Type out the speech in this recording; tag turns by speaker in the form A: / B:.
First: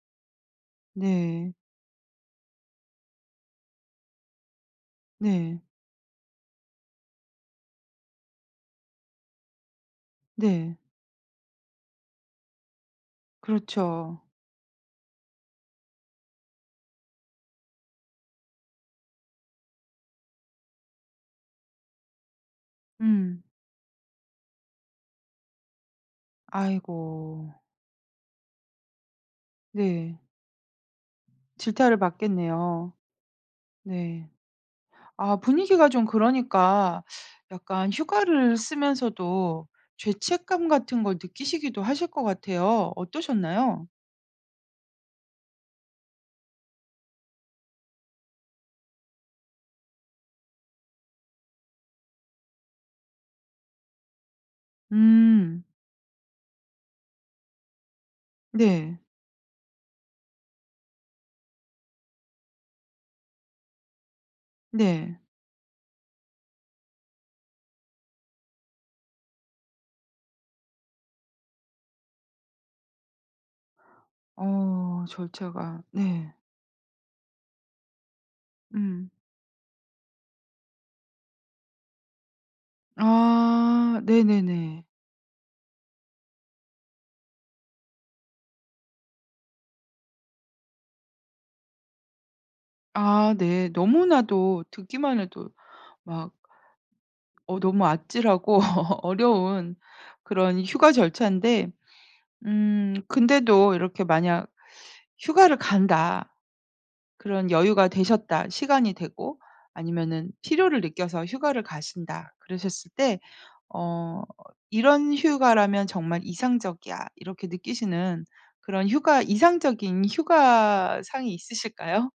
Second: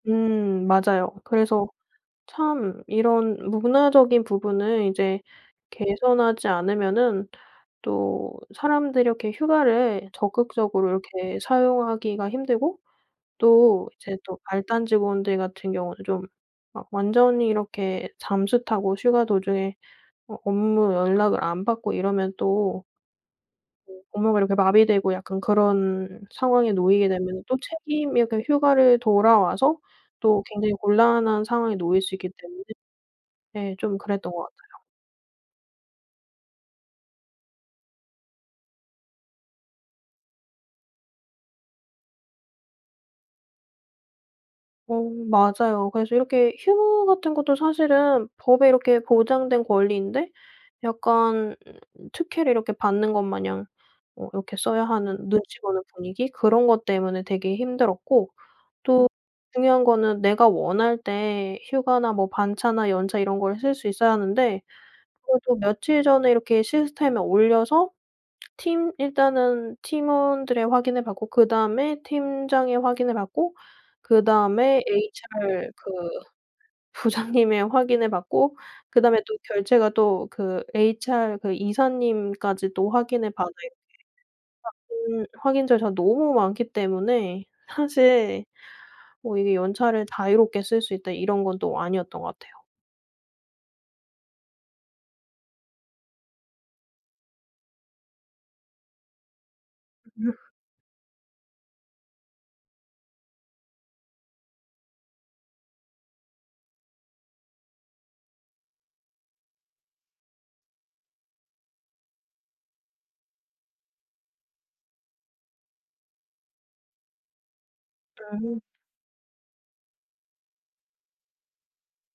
A: 음. 맞아요.
B: 네.
A: 그래서 참 이런 문화적인 부분을 이제
B: 네.
A: 개선하지 않으면은 또 사람들이 이렇게 휴가를
B: 네.
A: 적극적으로 이렇게 사용하기가 힘들고 또 이제
B: 그렇죠.
A: 또 말단 직원들 같은 경우는 좀 막 완전히 이렇게 잠수 타고 휴가 도중에 어 업무 연락을 안 받고 이러면 또
B: 음.
A: [unintelligible] 업무가 이렇게 마비되고 약간 그런 상황에 놓이게 되면은
B: 아이고.
A: 또 책임이 약간 휴가를 돌아와서
B: 네.
A: 또 굉장히 곤란한 상황에
B: 질타를
A: 놓일 수 있기 때문에
B: 받겠네요.
A: 네 좀
B: 네.
A: 그랬던 것 같아요.
B: 아 분위기가 좀 그러니까 약간 휴가를 쓰면서도 죄책감 같은 걸 느끼시기도 하실 것 같아요. 어떠셨나요?
A: 어 맞아요. 그래서 이렇게 휴무 같은 것도 사실은 법에 이렇게 보장된 권리인데 약간 특혜를 이렇게 받는 것 마냥 어 이렇게 써야 하는 눈치
B: 음.
A: 보는 분위기 그런 것 때문에 되게 힘들었고
B: 네.
A: 또 중요한 거는 내가 원할 때 휴가나 뭐 반차나 연차 이런 걸 쓸 수 있어야 하는데
B: 네.
A: 그것도 며칠 전에 이렇게 시스템에 올려서 팀 일단은 팀원들의 확인을 받고 그다음에 팀장이 확인을 하고 그다음에
B: 어.
A: HR
B: 절차가.
A: 그
B: 네.
A: 부장님의 확인을 받고
B: 음.
A: 그다음에 또 결제가 또 그 HR 그 이사님까지도 확인을 받아야 돼요.
B: 아. 네네네.
A: [unintelligible] 확인 절차가 너무 많기 때문에 사실 뭐 이게 연차를 자유롭게 쓸 수 있다 이런 건 또 아니었던 것 같아요.
B: 아 네. 너무나도 듣기만 해도 막 어 너무 아찔하고 어려운 그런 휴가 절차인데 음 근데도 이렇게 만약 휴가를 간다 그런 여유가 되셨다 시간이 되고 아니면은 필요를 느껴서 휴가를 가신다 그러셨을 때 어 '이런 휴가라면 정말 이상적이야.' 이렇게 느끼시는
A: 음.
B: 그런 휴가 이상적인 휴가 상이 있으실까요?